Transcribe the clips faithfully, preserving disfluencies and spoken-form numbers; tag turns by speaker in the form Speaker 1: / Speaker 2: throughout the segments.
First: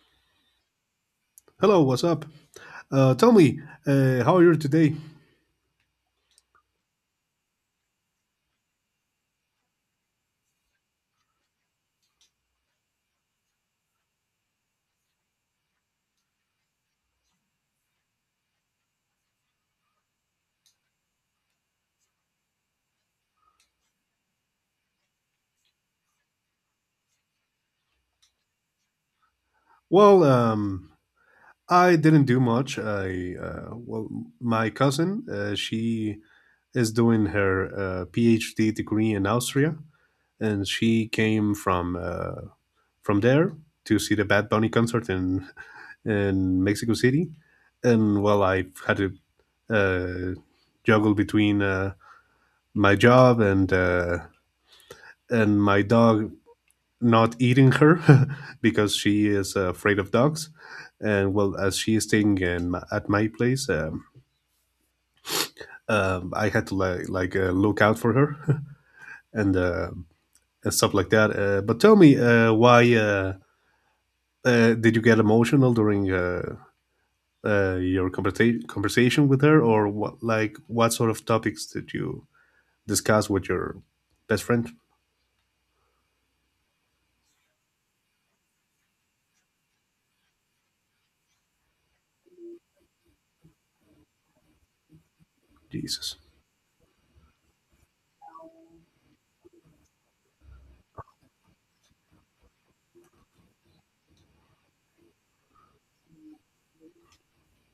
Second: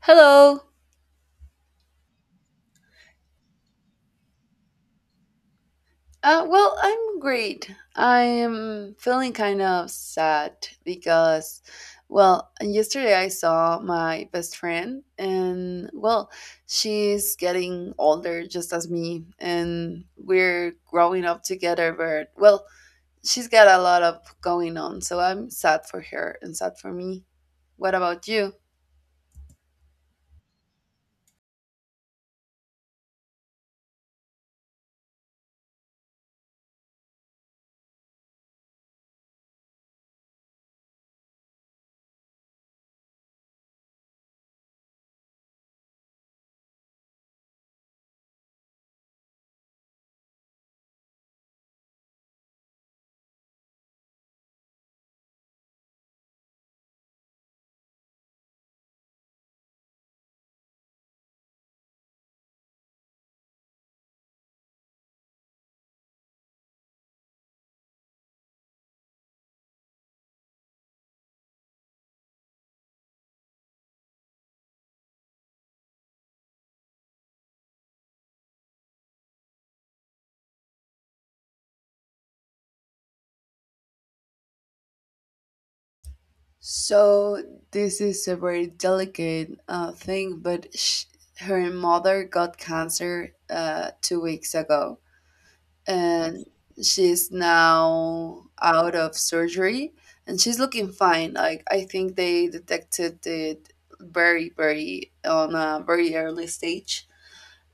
Speaker 1: Hello.
Speaker 2: Hello, what's up? Uh, tell me, uh, how are you today?
Speaker 1: Uh, well, I'm great. I am feeling kind of sad because, well, yesterday I saw my best friend, and well, she's getting older just as me, and we're growing up together. But, well, she's got a lot of going on, so I'm sad for her and sad for me. What about you?
Speaker 2: Well, um, I didn't do much. I uh, well, my cousin, uh, she is doing her uh, PhD degree in Austria, and she came from uh, from there to see the Bad Bunny concert in in Mexico City, and well, I had to uh, juggle between uh, my job and uh, and my dog not eating her because she is uh, afraid of dogs. And well, as she is staying in, at my place, um, um, I had to like, like uh, look out for her and, uh, and stuff like that. Uh, but tell me, uh, why uh, uh, did you get emotional during uh, uh, your conversa- conversation with her, or what? Like, what sort of topics did you discuss with your best friend?
Speaker 1: So this is a very delicate uh, thing, but sh her mother got cancer uh, two weeks ago,
Speaker 2: Jesus.
Speaker 1: and she's now out of surgery, and she's looking fine. Like I think they detected it very, very on a very early stage,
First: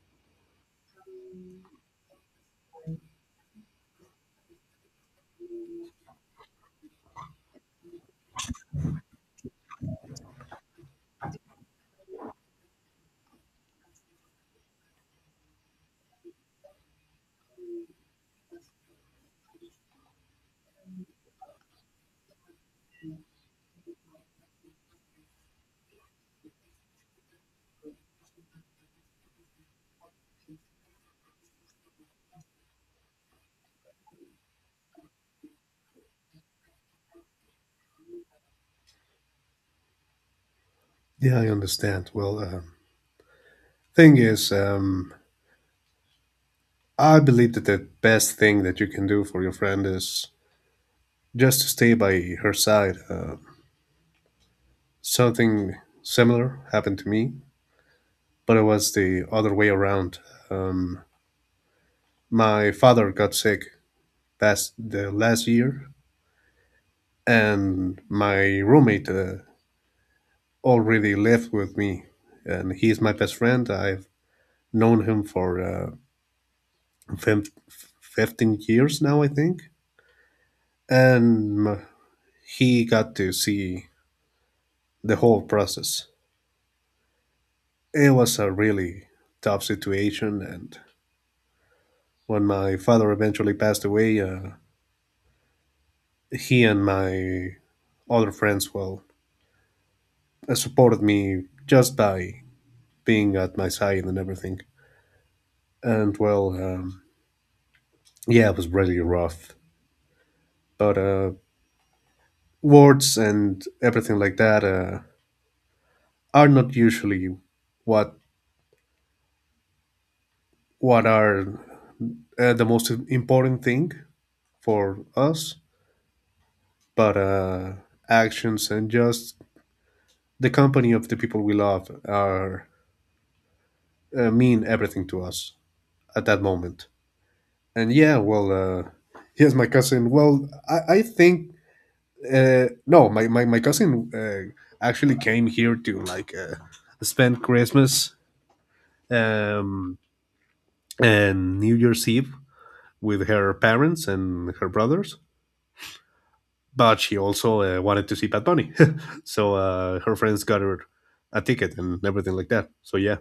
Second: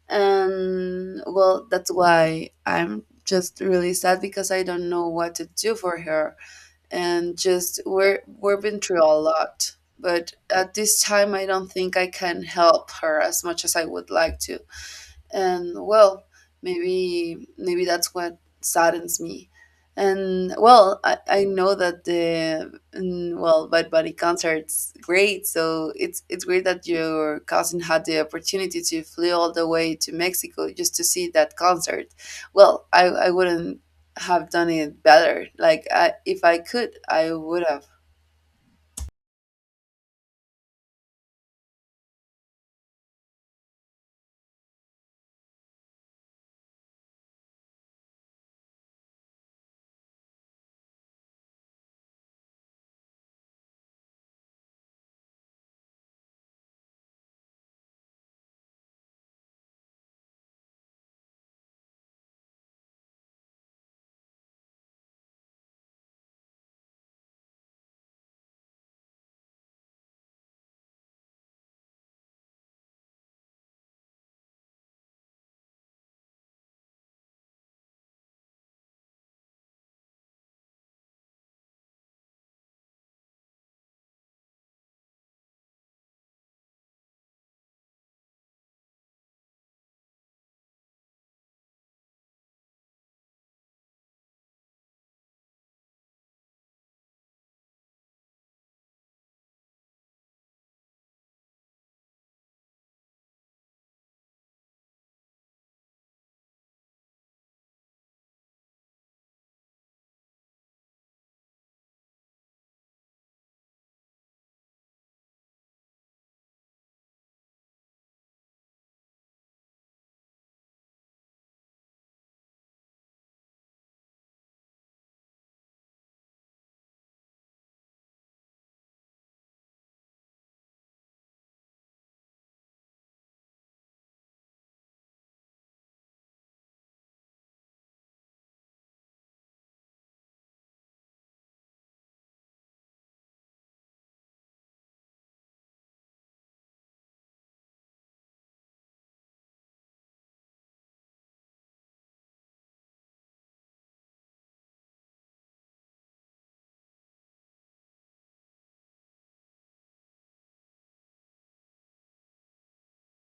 Speaker 1: and well, that's why I'm just really sad because I don't know what to do for her, and just we're we've been through a lot, but at this time I don't think I can help her as much as I would like to. And well, maybe maybe that's what saddens me. And well, i, I know that the mm, well, Bad Bunny concert's great, so it's it's great that your cousin had the opportunity to fly all the way to Mexico just to see that concert. Well, i i wouldn't have done it better. Like I, if I could, I would have.
Speaker 2: Yeah, I understand. Well, um thing is, um, I believe that the best thing that you can do for your friend is just to stay by her side. Uh, something similar happened to me, but it was the other way around. Um, my father got sick past the last year, and my roommate uh, already lived with me, and he's my best friend. I've known him for uh, fif- fifteen years now, I think, and he got to see the whole process. It was a really tough situation, and when my father eventually passed away, uh, he and my other friends, well, uh, supported me just by being at my side and everything. And well, um, yeah, it was really rough. But uh, words and everything like that uh, are not usually what what are uh, the most important thing for us, but uh, actions and just the company of the people we love are uh, mean everything to us at that moment. And yeah, well, uh, here's my cousin. Well, I, I think uh, no, my my my cousin uh, actually came here to like uh, spend Christmas um, and New Year's Eve with her parents and her brothers. But she also uh, wanted to see Pat Bunny, so uh, her friends got her a ticket and everything like that. So yeah,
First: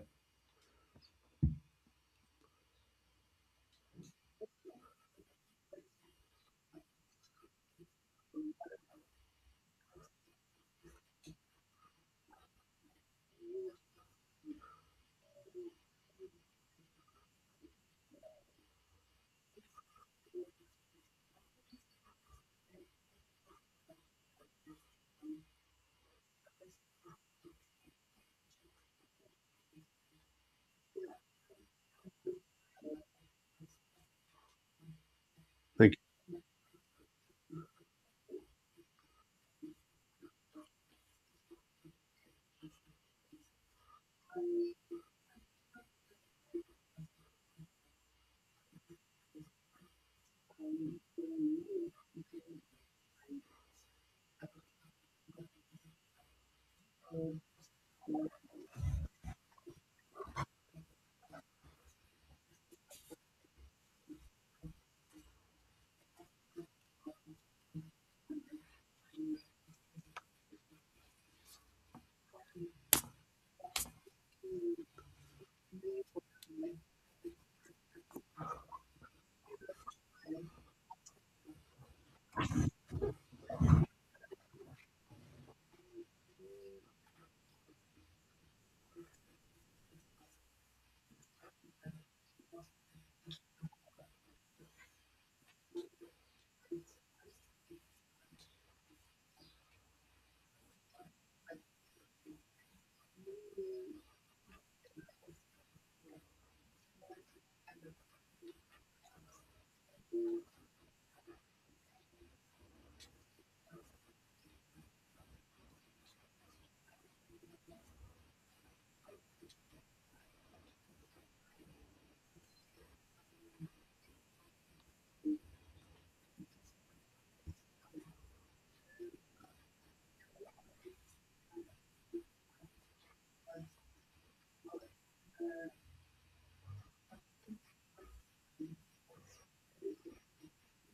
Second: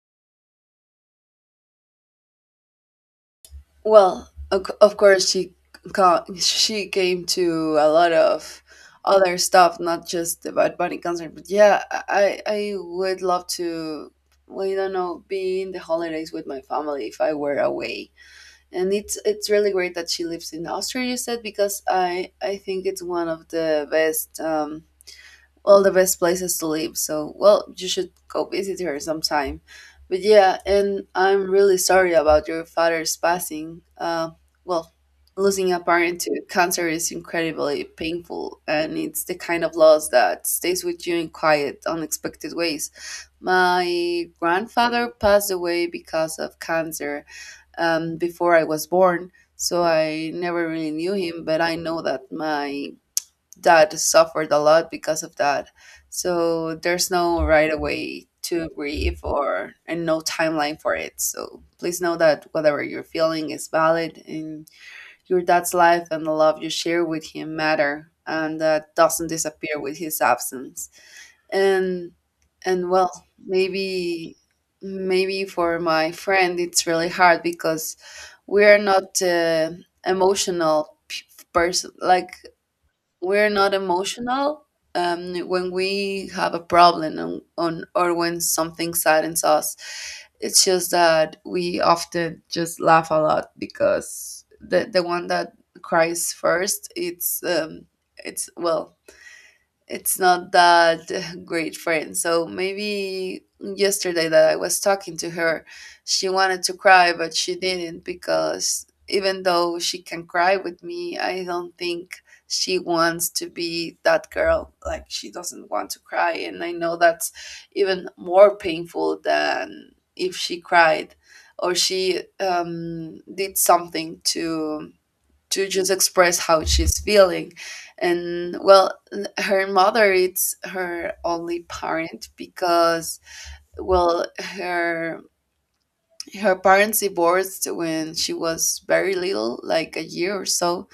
Speaker 1: Well, of c- of course she ca- she came to a lot of other stuff, not just the Bad Bunny concert. But yeah, I I would love to. Well, you don't know, be in the holidays with my family if I were away. And it's it's really great that she lives in Austria. You said, because I I think it's one of the best. Um, all the best places to live. So, well, you should go visit her sometime. But yeah, and I'm really sorry about your father's passing. Uh, well, Losing a
Speaker 2: thank you.
Speaker 1: parent to cancer is incredibly painful, and it's the kind of loss that stays with you in quiet, unexpected ways. My grandfather passed away because of cancer um, before I was born, so I never really knew him, but I know that my that suffered a lot because of that. So there's no right away to grieve, or and no timeline for it. So please know that whatever you're feeling is valid, and your dad's life and the love you share with him matter, and that doesn't disappear with his absence. And and well, maybe maybe for my friend it's really hard because we're not uh, emotional person, like we're not emotional um, when we have a problem on, on or when something saddens us. It's just that we often just laugh a lot because the the one that cries first, it's um, it's, well, it's not that great friend. So maybe yesterday that I was talking to her, she wanted to cry, but she didn't, because even though she can cry with me, I don't think she wants to be that girl. Like she doesn't want to cry. And I know that's even more painful than if she cried or she um, did something to to just express how she's feeling. And well, n- her mother is her only parent because well her her parents divorced when she was very little, like a year or so.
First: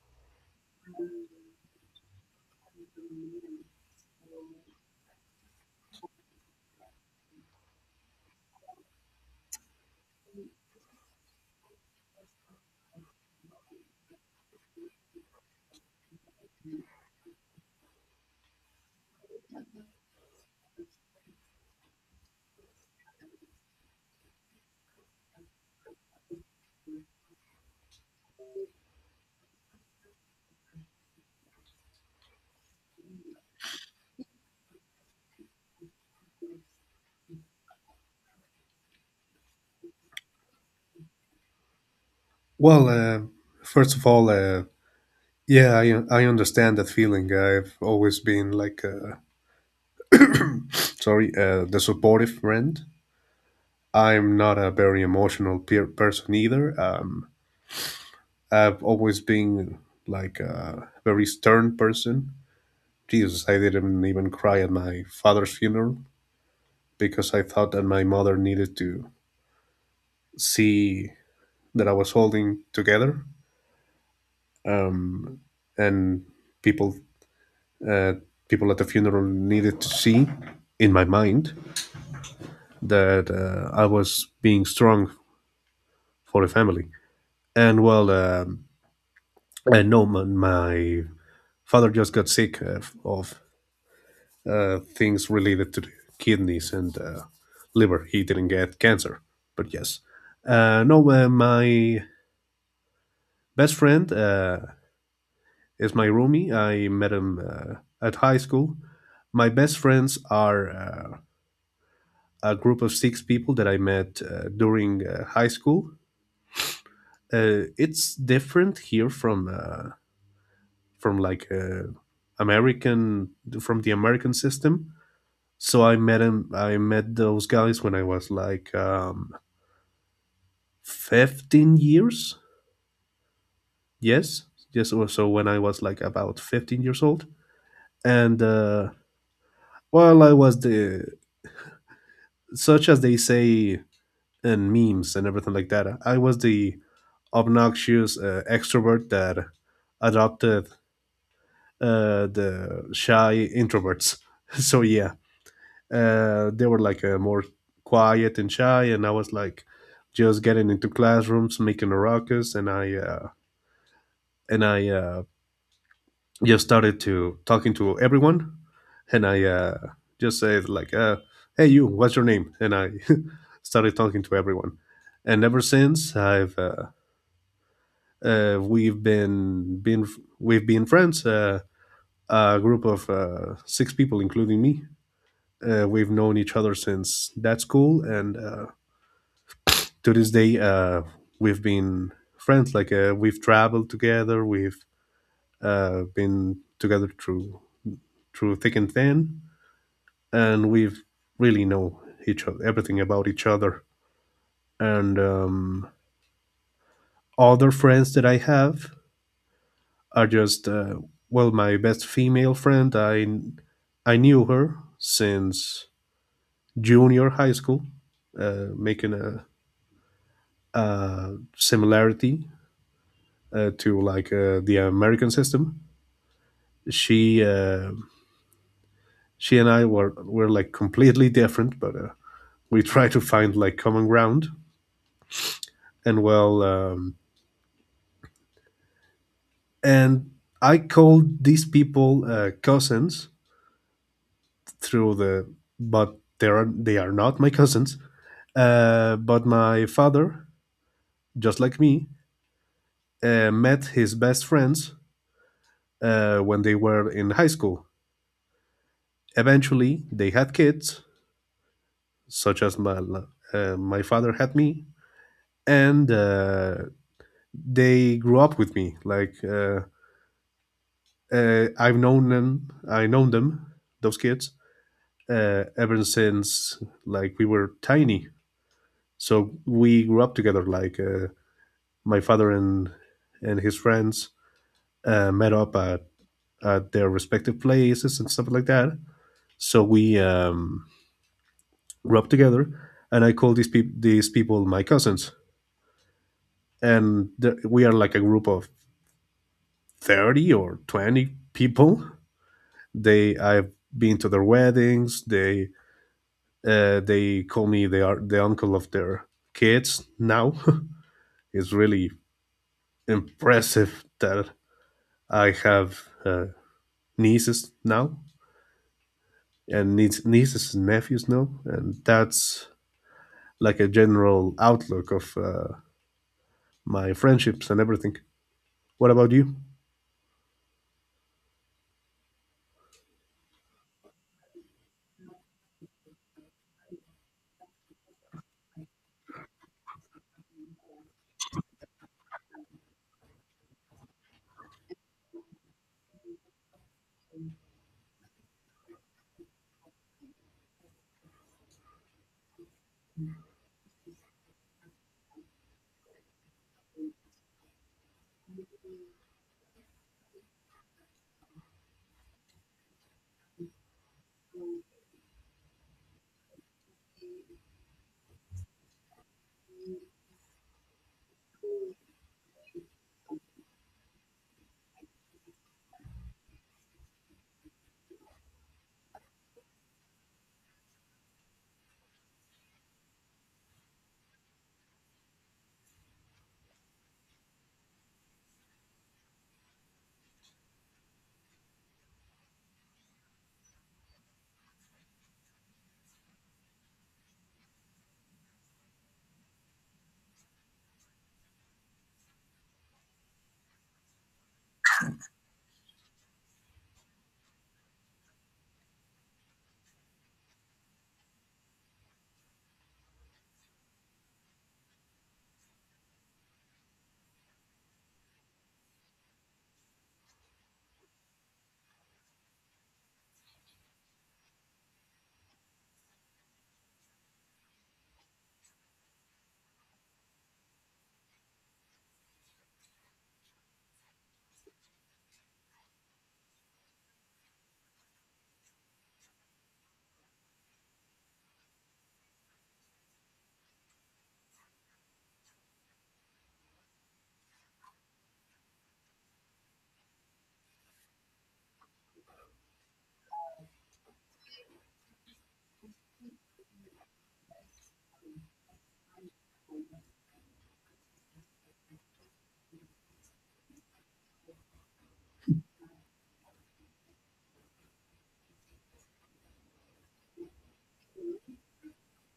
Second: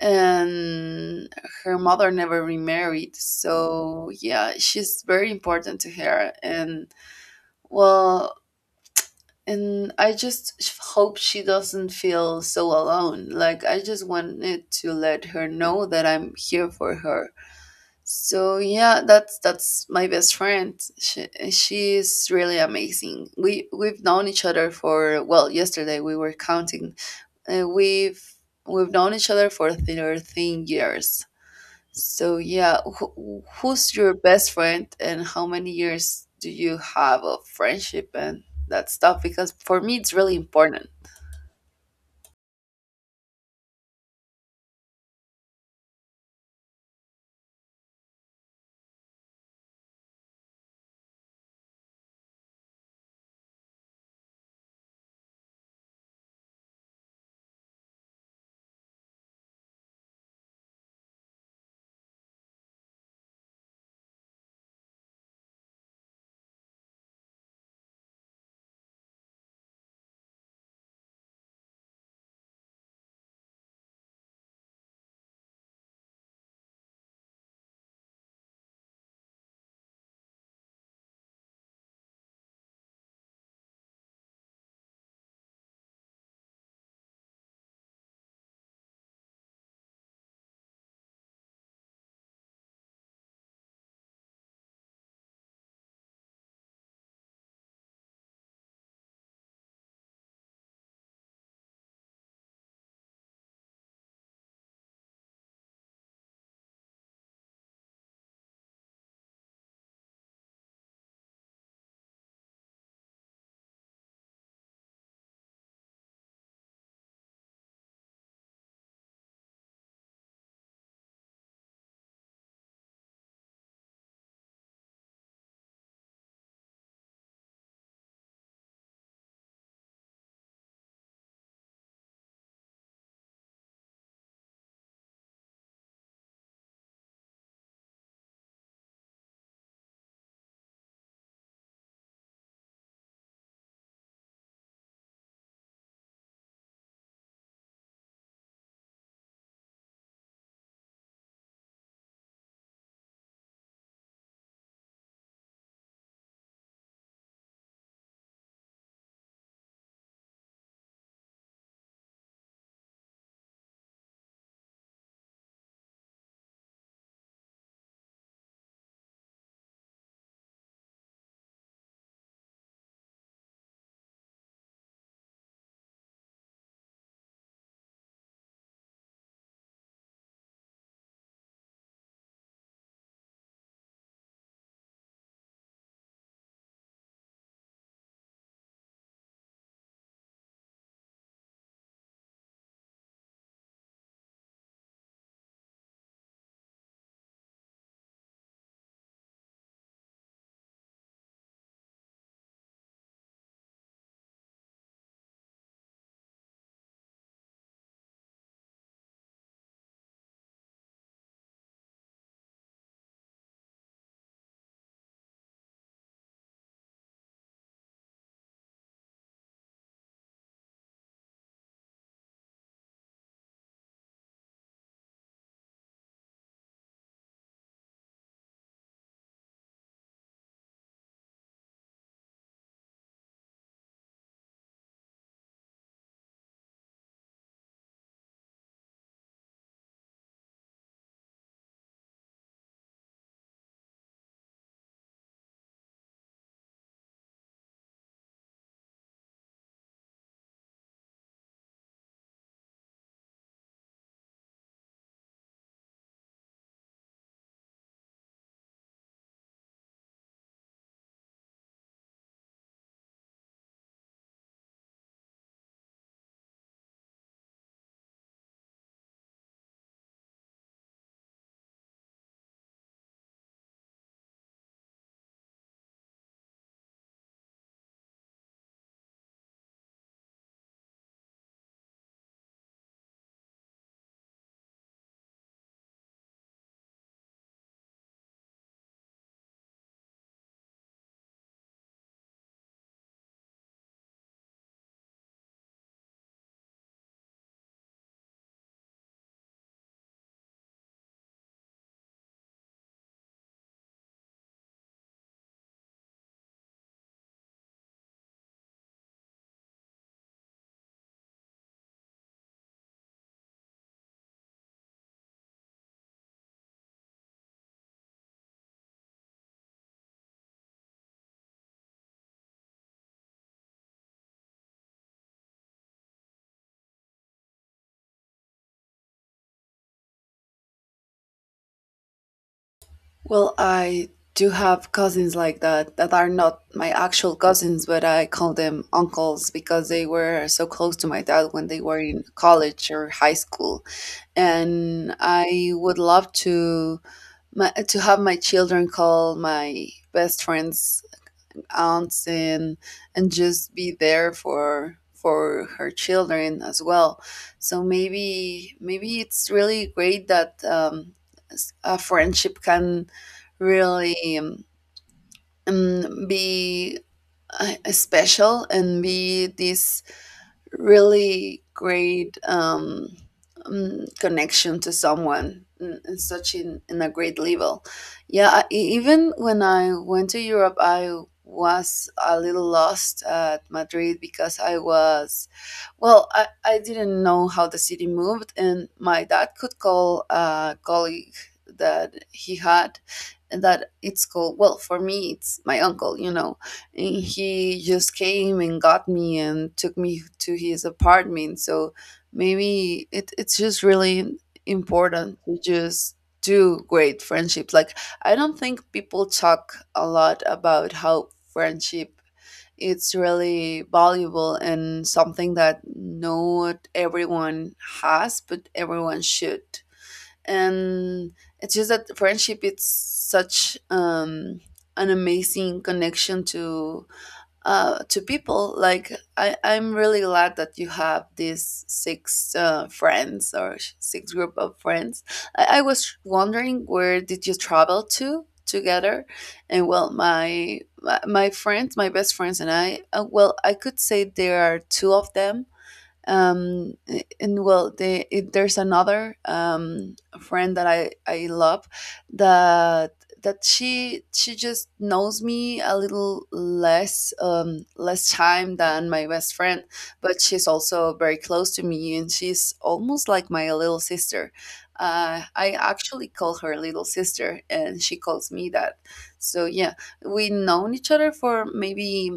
Speaker 1: And her mother never remarried, so yeah, she's very important to her. And well, and I just sh- hope she doesn't feel so alone. Like, I just wanted to let her know that I'm here for her. So yeah, that's that's my best friend. She she's really amazing. We we've known each other for, well, yesterday we were counting. Uh, we've we've known each other for thirteen years. So yeah, who, who's your best friend, and how many years do you have of friendship and that stuff? Because for me, it's really important.
Speaker 2: Well, uh, first of all, uh, yeah, I I understand that feeling. I've always been like, uh, sorry, uh, the supportive friend. I'm not a very emotional peer person either. Um, I've always been like a very stern person. Jesus, I didn't even cry at my father's funeral because I thought that my mother needed to see that I was holding together. Um, and people, uh, people at the funeral needed to see in my mind that uh, I was being strong for the family. And well, um, and no, my, my father just got sick uh, of uh, things related to the kidneys and uh, liver. He didn't get cancer, but yes. Uh, no, uh, My best friend uh, is my roomie. I met him uh, at high school. My best friends are uh, a group of six people that I met uh, during uh, high school. Uh, it's different here from uh, from like uh, American from the American system. So I met him. I met those guys when I was like um, fifteen years. Yes, yes. Or so when I was like about fifteen years old, and uh, well, I was the such as they say in memes and everything like that. I was the obnoxious uh, extrovert that adopted uh, the shy introverts. So yeah, uh, they were like uh, more quiet and shy, and I was like just getting into classrooms, making a ruckus, and I uh, and I uh, just started to talking to everyone, and I uh, just said like, uh, "Hey, you, what's your name?" And I started talking to everyone, and ever since I've uh, uh, we've been been we've been friends. Uh, a group of uh, six people, including me. Uh, we've known each other since that school, and uh, to this day uh, we've been friends like uh, we've traveled together. We've uh, been together through through thick and thin, and we've really know each other, everything about each other. And um, other friends that I have are just uh, well, my best female friend, i i knew her since junior high school, uh, making a, a similarity uh, to like uh, the American system. She uh, she and I were were like completely different, but uh, we try to find like common ground. And well, um, and I called these people uh, cousins through the, but they are they are not my cousins. Uh, but my father, just like me, uh, met his best friends uh, when they were in high school. Eventually, they had kids, such as my uh, my father had me, and uh, they grew up with me. Like uh, uh, I've known them, I known them, those kids, uh, ever since like we were tiny. So we grew up together. Like uh, my father and and his friends uh, met up at, at their respective places and stuff like that. So we um, grew up together, and I call these people these people my cousins. And th- we are like a group of thirty or twenty people. They, I've been to their weddings. They uh, they call me, they are the uncle of their kids now. It's really impressive that I have uh, nieces now and niece, nieces and nephews now, and that's like a general outlook of uh, my friendships and everything. What about you?
Speaker 1: Well, I do have cousins like that that are not my actual cousins, but I call them uncles because they were so close to my dad when they were in college or high school. And I would love to my, to have my children call my best friends aunts, and and just be there for for her children as well. So maybe maybe it's really great that um, s- a friendship can really um, um, be uh, special and be this really great um, um, connection to someone in, in such in, in a great level. Yeah, I, e- even when I went to Europe, I was a little lost at Madrid because I was, well, I, I didn't know how the city moved, and my dad could call a colleague that he had and that it's called, well, for me it's my uncle, you know. And he just came and got me and took me to his apartment. So maybe it, it's just really important to just do great friendships. Like, I don't think people talk a lot about how friendship it's really valuable and something that not everyone has but everyone should. And it's just that friendship it's such um an amazing connection to uh, to people. like I, I'm really glad that you have these six uh, friends or sh- six group of friends. I, I was wondering, where did you travel to together? And well my my my friends, my best friends and I uh, well, I could say there are two of them. um and well the, it, there's another um friend that i i love, that that she she just knows me a little less, um less time than my best friend, but she's also very close to me, and she's almost like my little sister. uh, I actually call her little sister, and she calls me that. So yeah, we've known each other for maybe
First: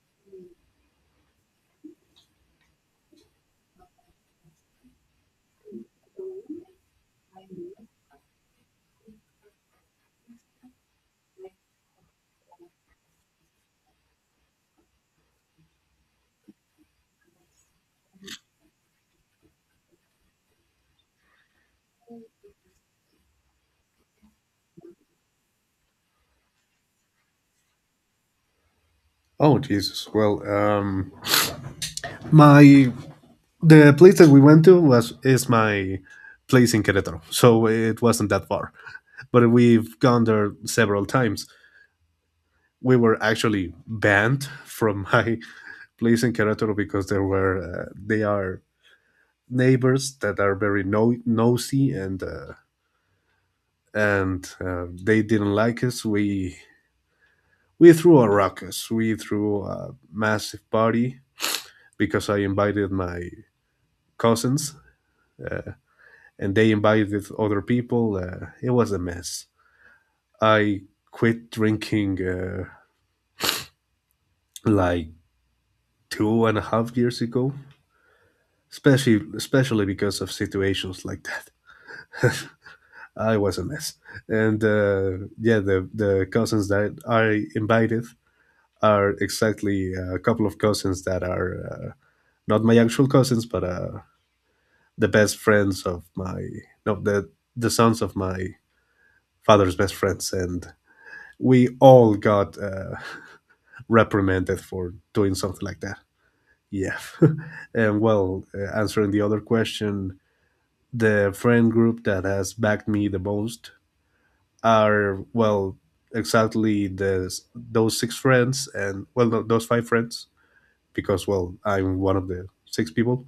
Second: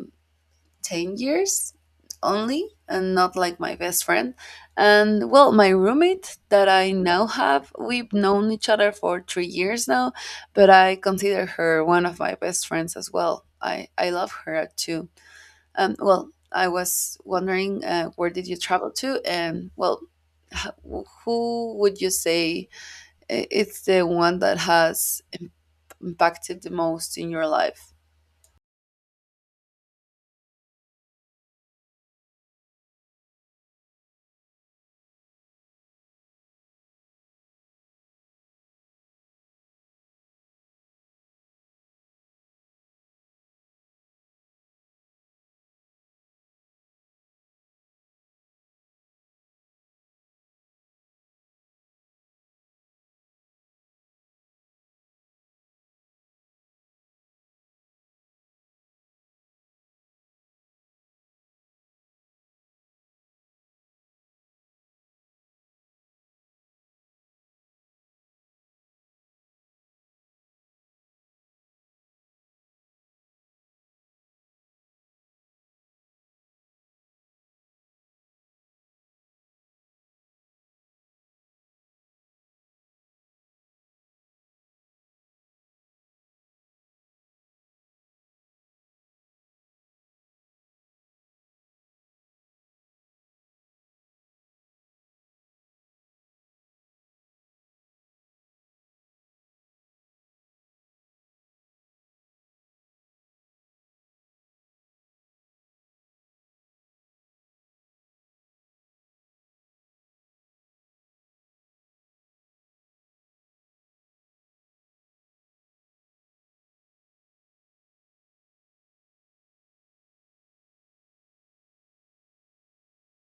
Speaker 1: ten years only, and not like my best friend. And well, my roommate that I now have, we've known each other for three years now, but I consider her one of my best friends as well. I i love her too. Um well, I was wondering, uh, where did you travel to? And well, h- who would you say i- it's the one that has im- impacted the most in your life?
Speaker 2: Oh Jesus! Well, um, my the place that we went to was is my place in Querétaro, so it wasn't that far. But we've gone there several times. We were actually banned from my place in Querétaro because there were uh, they are neighbors that are very no- nosy and uh, and uh, they didn't like us. We we threw a ruckus. We threw a massive party because I invited my cousins uh, and they invited other people. Uh, it was a mess. I quit drinking uh, like two and a half years ago, especially especially because of situations like that. I was a mess, and uh, yeah, the the cousins that I invited are exactly a couple of cousins that are uh, not my actual cousins, but uh, the best friends of my no the the sons of my father's best friends, and we all got uh, reprimanded for doing something like that. Yeah. And well, uh, answering the other question, the friend group that has backed me the most are, well, exactly the, those six friends and, well, no, those five friends, because, well, I'm one of the six people,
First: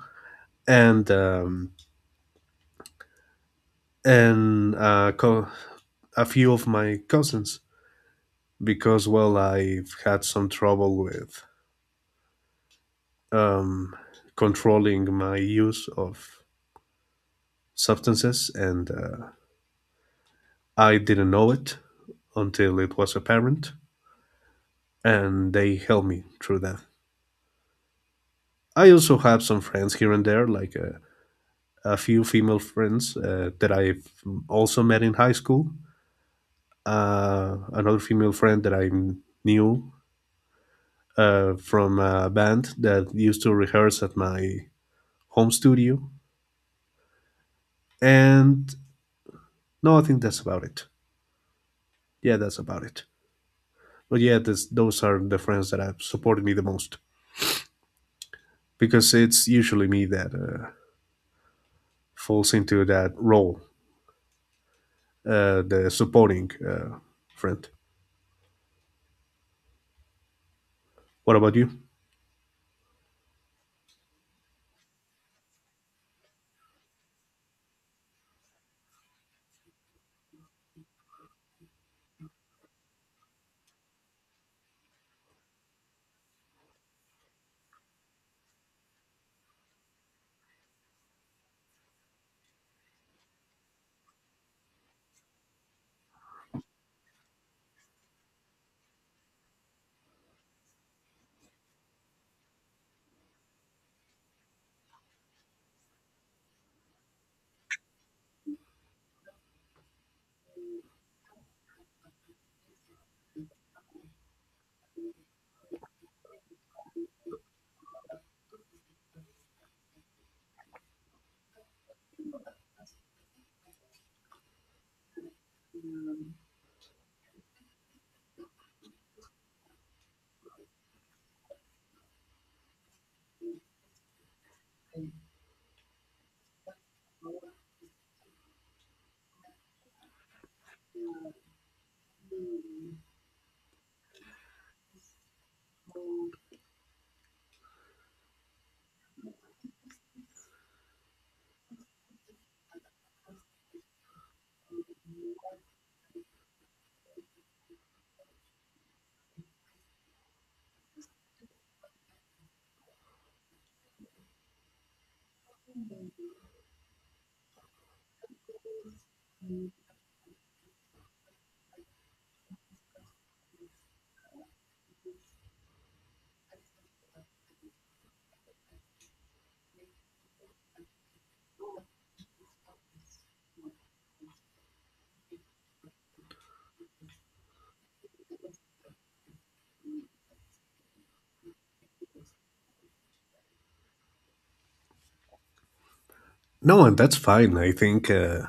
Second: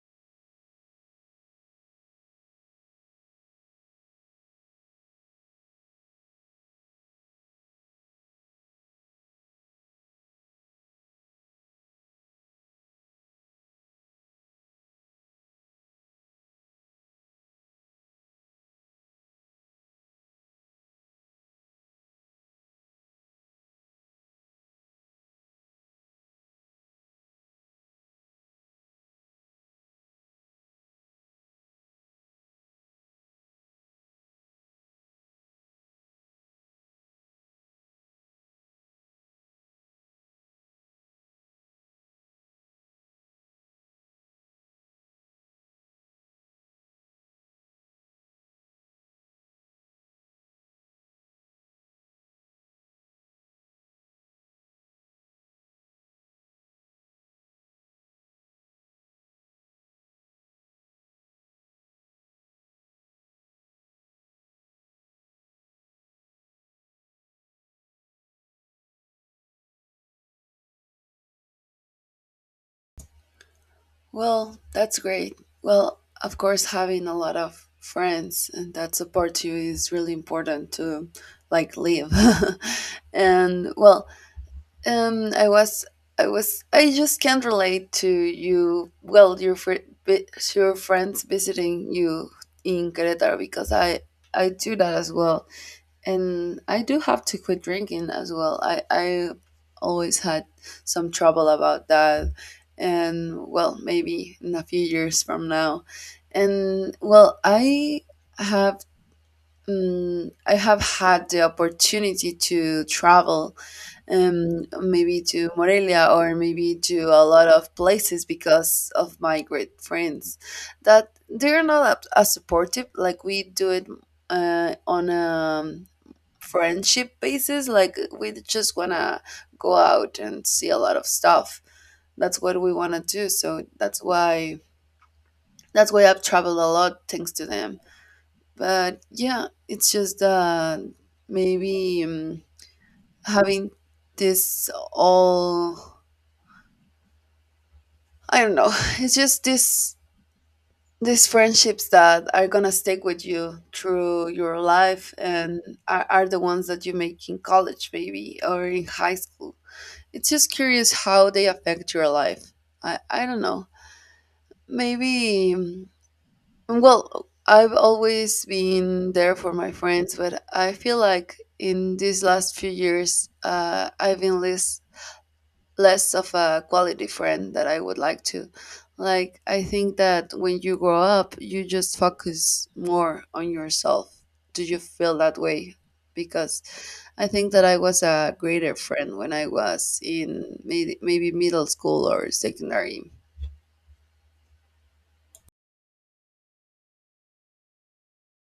Speaker 2: and, um, and uh, co- a few of my cousins, because, well, I've had some trouble with um, controlling my use of substances, and, uh, I didn't know it until it was apparent, and they helped me through that. I also have some friends here and there, like uh, a few female friends uh, that I've also met in high school. Uh, another female friend that I knew uh, from a band that used to rehearse at my home studio. And no, I think that's about it. Yeah, that's about it. But yeah, this, those are the friends that have supported me the most, because it's usually me that uh, falls into that role, uh, the supporting uh, friend. What about you?
Speaker 1: Well, that's great. Well, of course, having a lot of friends and that support you is really important to like live. And well, um, I was, I was, I just can't relate to you. Well, your fr- vi- your friends visiting you in Querétaro because I I do that as well, and I do have to quit drinking as well. I I always had some trouble about that, and well, maybe in a few years from now, and well, I have. Um, I have had the opportunity to travel, um, maybe to Morelia or maybe to a lot of places because of my great friends, that they're not as supportive. Like we do it uh, on a friendship basis. Like we just want to go out and see a lot of stuff. That's what we want to do, so that's why that's why I've traveled a lot thanks to them. But yeah, it's just that maybe um, having this all, I don't know. It's just this these friendships that are gonna stick with you through your life, and are, are the ones that you make in college maybe or in high school. It's just curious how they affect your life. I, I don't know. Maybe, mm, well, I've always been there for my friends, but I feel like in these last few years, uh, I've been less, less of a quality friend that I would like to. Like, I think that when you grow up, you just focus more on yourself. Do you feel that way? Because I think that I was a greater friend when I was in may- maybe middle school or secondary.
Speaker 2: No, and that's fine. I think uh,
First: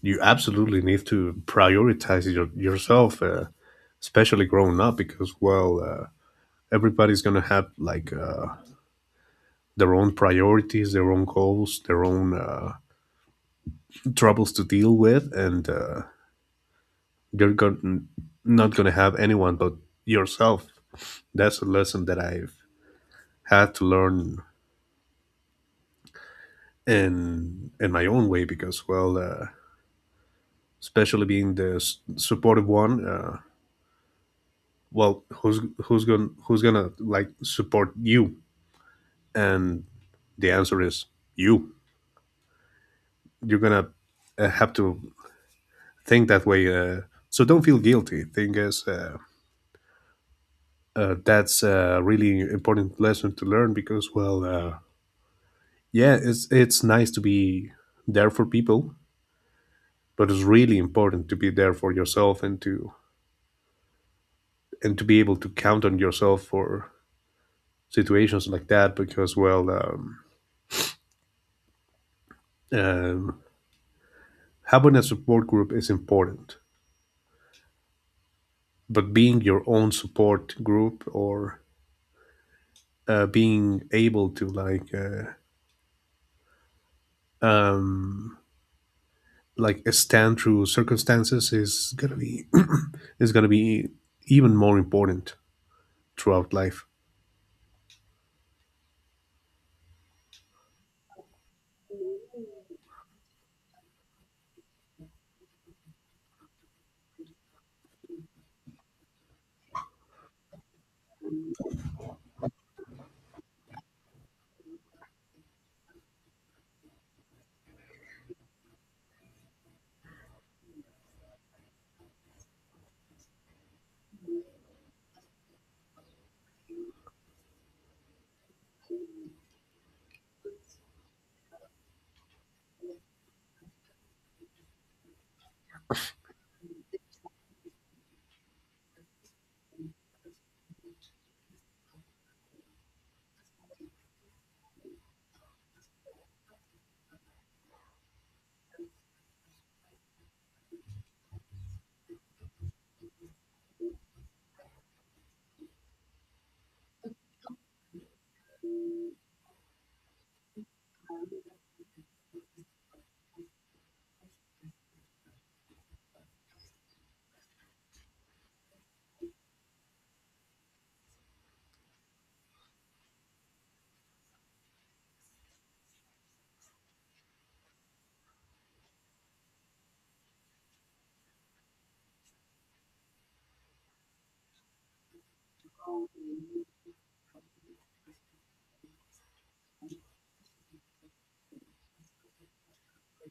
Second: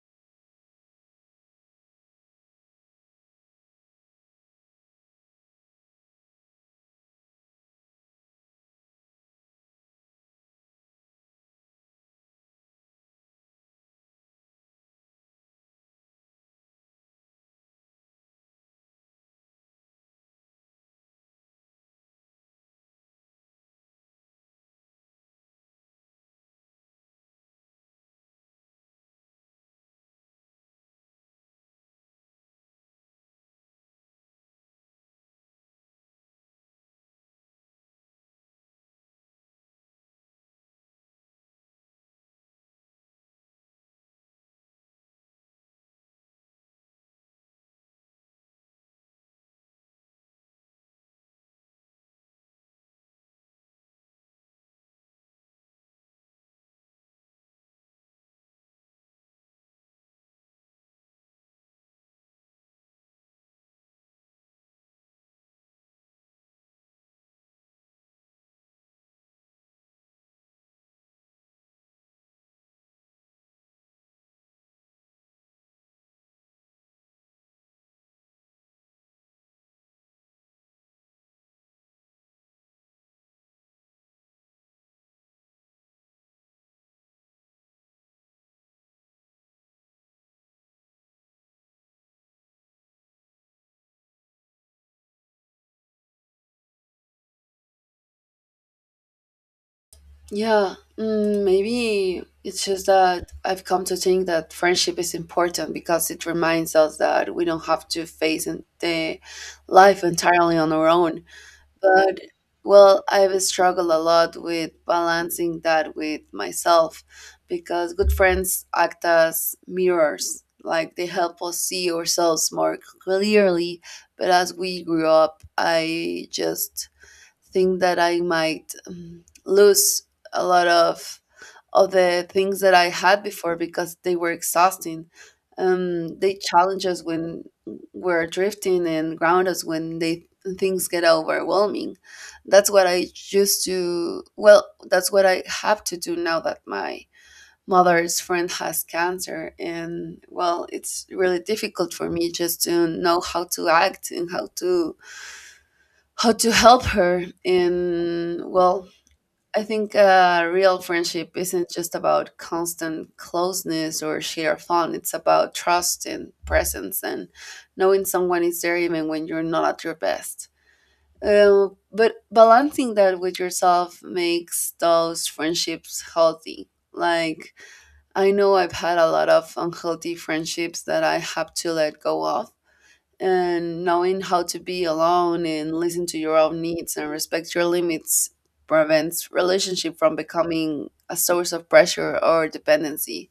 Speaker 2: you absolutely need to prioritize your, yourself, uh, especially growing up, because, well, uh, everybody's going to have like uh, their own priorities, their own goals, their own uh, troubles to deal with, and uh, you're going not going to have anyone but yourself. That's a lesson that I've had to learn In in my own way because well, uh, especially being the s- supportive one. Uh, well, who's who's gonna who's gonna like support you, and the answer is you. You're gonna uh, have to think that way, uh, so don't feel guilty. Thing is, uh, uh, that's a really important lesson to learn because well, uh, yeah, it's it's nice to be there for people, but it's really important to be there for yourself, and to and to be able to count on yourself for situations like that, because well, um, um, having a support group is important, but being your own support group or uh, being able to like uh, um, like stand through circumstances is gonna be is gonna be even more important throughout life.
Speaker 1: Yeah, mm, Maybe it's just that I've come to think that friendship is important because it reminds us that we don't have to face in- the life entirely on our own. But well, I've struggled a lot with balancing that with myself because good friends act as mirrors. Like they help us see ourselves more clearly. But as we grew up, I just think that I might um, lose a lot of of the things that I had before because they were exhausting. Um, they challenge us when we're drifting and ground us when they things get overwhelming. That's what I used to. Well, that's what I have to do now that my mother's friend has cancer, and well, it's really difficult for me just to know how to act and how to how to help her. And well, I think uh, real friendship isn't just about constant closeness or sheer fun. It's about trust and presence and knowing someone is there even when you're not at your best. Uh, but balancing that with yourself makes those friendships healthy. Like, I know I've had a lot of unhealthy friendships that I have to let go of, and knowing how to be alone and listen to your own needs and respect your limits prevents relationship from becoming a source of pressure or dependency.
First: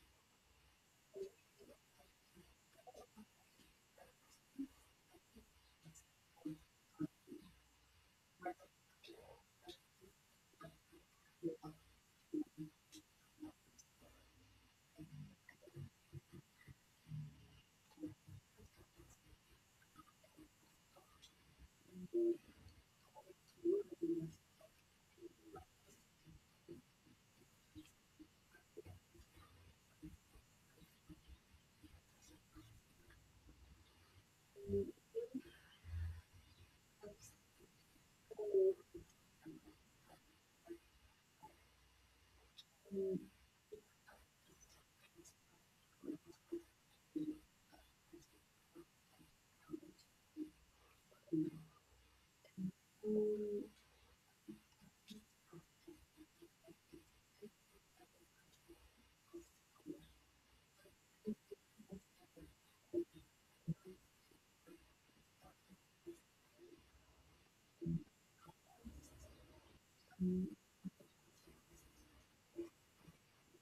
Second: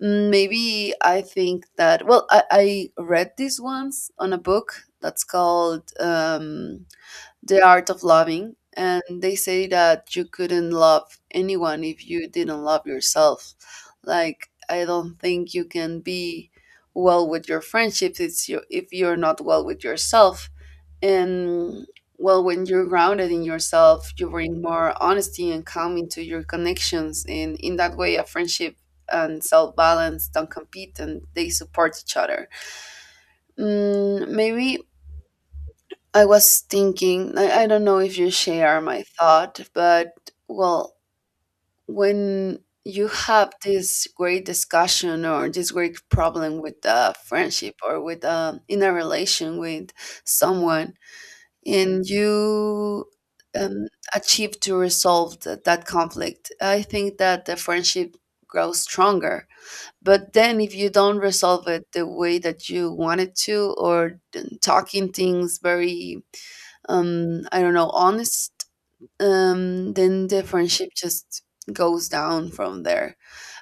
Speaker 1: Mm, maybe i think that, well, i, I read this once on a book that's called um, The Art of Loving, and they say that you couldn't love anyone if you didn't love yourself. Like I don't think you can be well with your friendships it's you if you're not well with yourself. And well, when you're grounded in yourself, you bring more honesty and calm into your connections, and in that way a friendship and self balance don't compete, and they support each other. Mm, maybe I was thinking, I, I don't know if you share my thought, but well, when you have this great discussion or this great problem with a friendship or with a, in a relation with someone, and you um, achieve to resolve that, that conflict, I think that the friendship grows stronger. But then if you don't resolve it the way that you wanted to, or th- talking things very um I don't know, honest, um then the friendship just goes down from there.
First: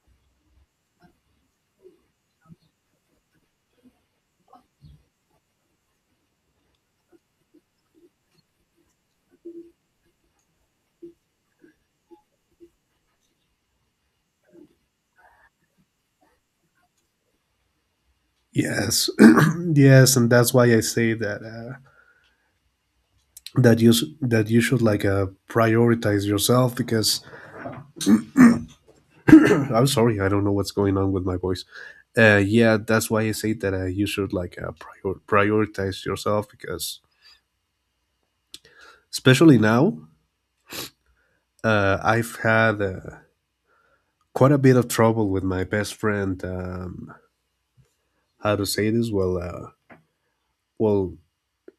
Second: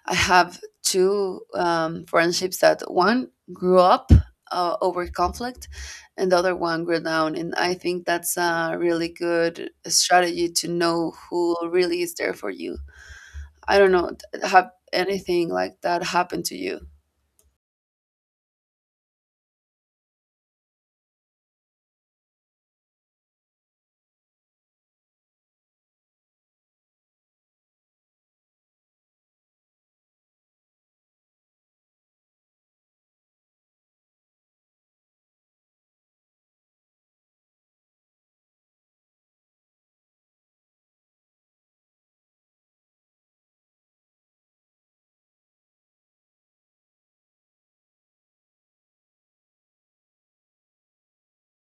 Speaker 1: I have two um friendships that one grew up uh, over conflict, and the other one grew down, and I think that's a really good strategy to know who really is there for you. I don't know, t- have anything like that happen to you?
Speaker 2: Yes. Yes, and that's why I say that uh, that you s- that you should like uh, prioritize yourself because, I'm sorry, I don't know what's going on with my voice. Uh, yeah, that's why I say that uh, you should like uh, prior- prioritize yourself because, especially now, uh, I've had uh, quite a bit of trouble with my best friend. Um, how to say this? Well, uh, well,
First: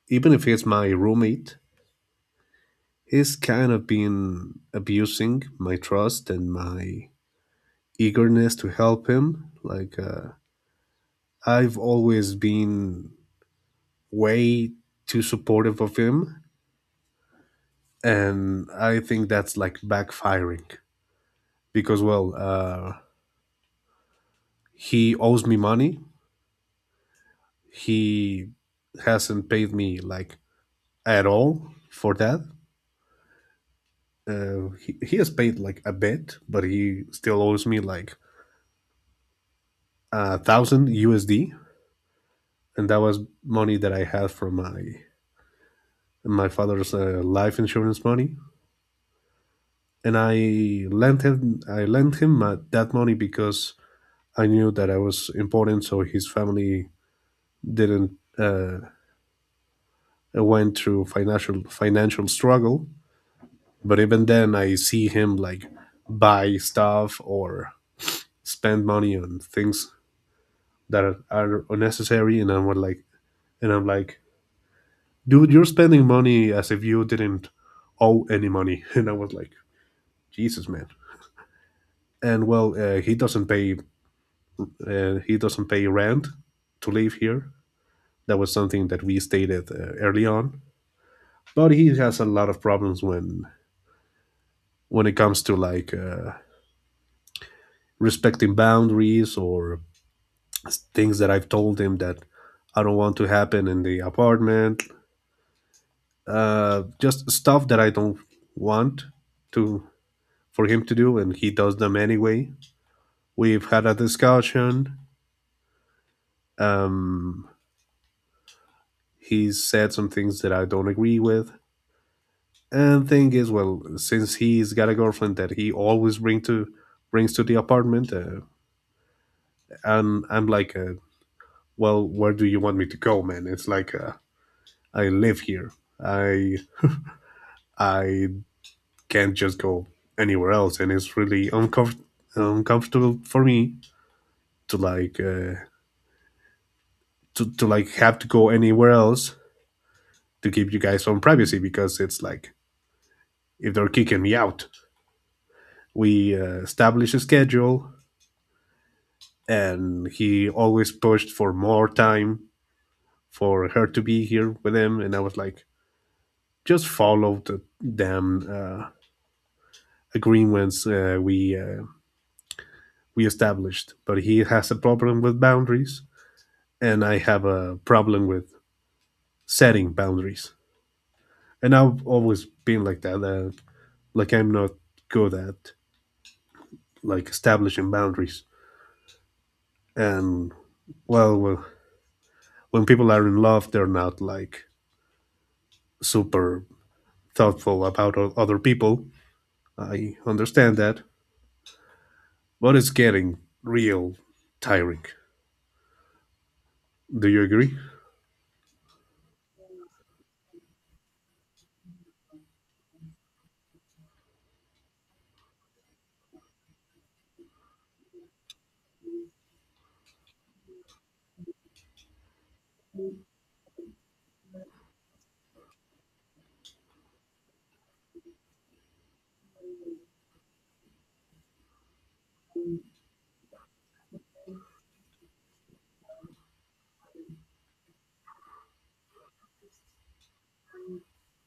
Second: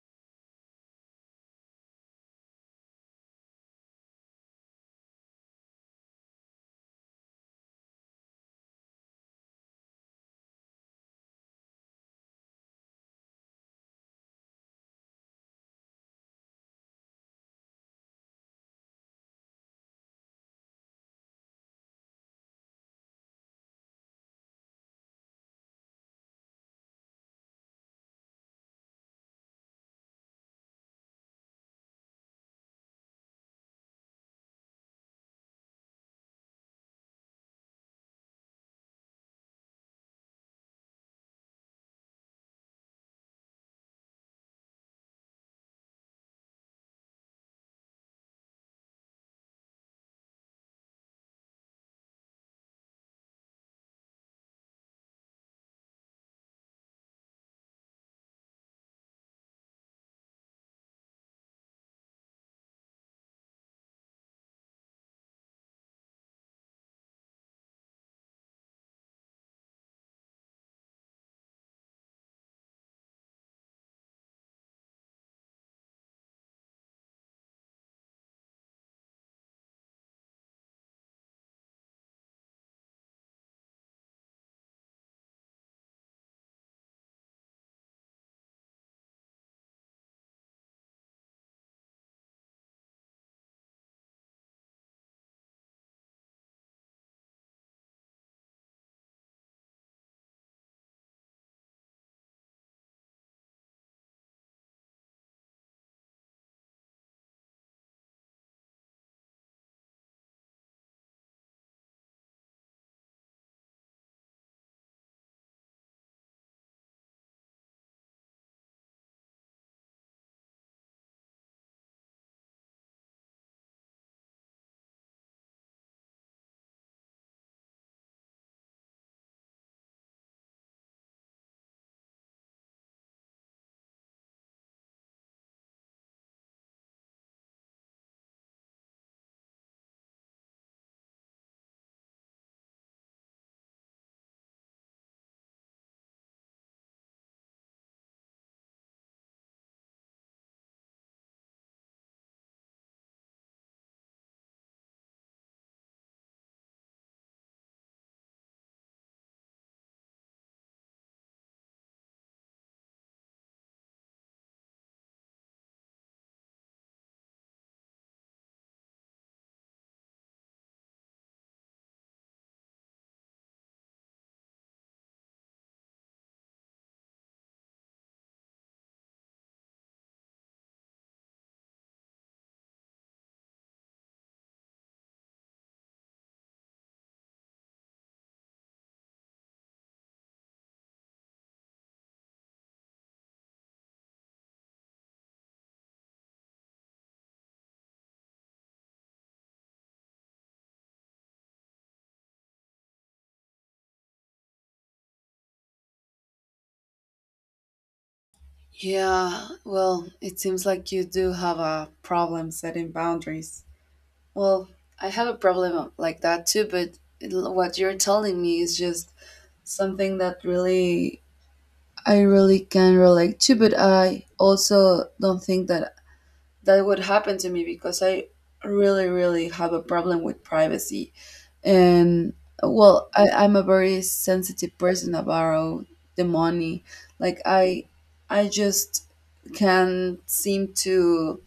Speaker 2: even if he's my roommate, he's kind of been abusing my trust and my eagerness to help him. Like uh, I've always been way too supportive of him, and I think that's like backfiring because well, uh, he owes me money. He hasn't paid me like at all for that. Uh, he, he has paid like a bit, but he still owes me like a thousand USD, and that was money that I had from my my father's uh, life insurance money. And I lent him I lent him uh, that money because I knew that I was important, so his family didn't uh, uh, went through financial financial struggle. But even then, I see him like buy stuff or spend money on things that are, are unnecessary, and I'm like, and I'm like, dude, you're spending money as if you didn't owe any money, and I was like, Jesus, man. And well, uh, he doesn't pay uh, he doesn't pay rent to live here. That was something that we stated uh, early on. But he has a lot of problems when when it comes to like uh, respecting boundaries or things that I've told him that I don't want to happen in the apartment. Uh, just stuff that I don't want to for him to do, and he does them anyway. We've had a discussion. Um, he's said some things that I don't agree with. And thing is, well, since he's got a girlfriend that he always bring to brings to the apartment, uh, and I'm like, uh, well, where do you want me to go, man? It's like. Uh, I live here. I I can't just go anywhere else, and it's really uncomfort- uncomfortable for me to like uh, to to like have to go anywhere else to give you guys some privacy, because it's like if they're kicking me out. We uh, established a schedule, and he always pushed for more time for her to be here with him, and I was like, just follow the damn uh, agreements uh, we uh, we established. But he has a problem with boundaries, and I have a problem with setting boundaries. And I've always been like that. Uh, like I'm not good at like establishing boundaries. And well, well, when people are in love, they're not like super thoughtful about other people. I understand that, but it's getting real tiring. Do you agree?
Speaker 1: Yeah, well, it seems like you do have a problem setting boundaries. Well, I have a problem like that too, but l- what you're telling me is just something that really I really can relate to, but I also don't think that that would happen to me because I really, really have a problem with privacy. And well, I, I'm a very sensitive person about the money. Like I I just can't seem to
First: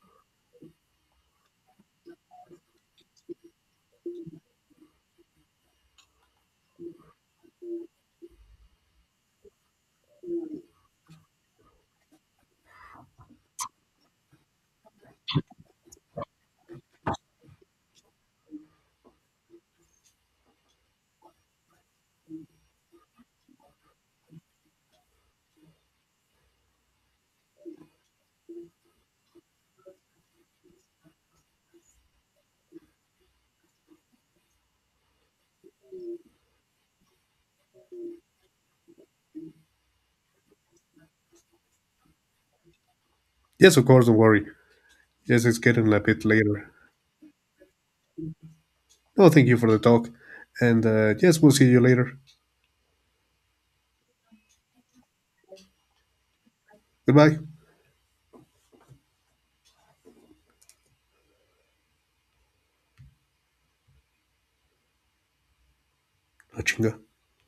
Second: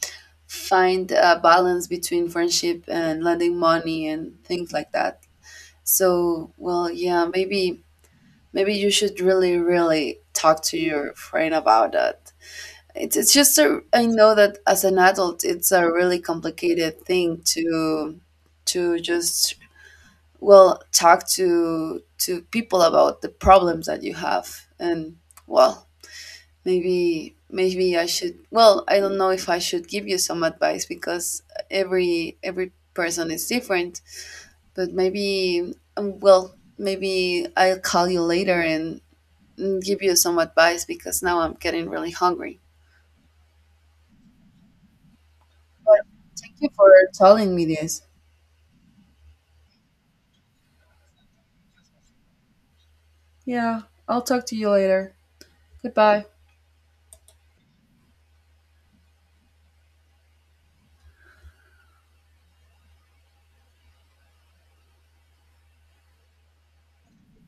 Speaker 1: find a balance between friendship and lending money and things like that. So, well, yeah, maybe maybe you should really really talk to your friend about that. It's it's just a, I know that as an adult, it's a really complicated thing to to just well talk to to people about the problems that you have. And well, Maybe maybe I should, well, I don't know if I should give you some advice because every every person is different, but maybe um, well, maybe I'll call you later, and, and give you some advice because now I'm getting really hungry.
Speaker 2: Yes, of course. Don't worry. Yes, it's getting a
Speaker 1: But
Speaker 2: bit
Speaker 1: thank
Speaker 2: later.
Speaker 1: you for telling me this.
Speaker 2: No, thank you for the talk. And uh, yes, we'll see you later.
Speaker 1: Yeah, I'll talk to you later. Goodbye.
Speaker 2: Goodbye. Achinga.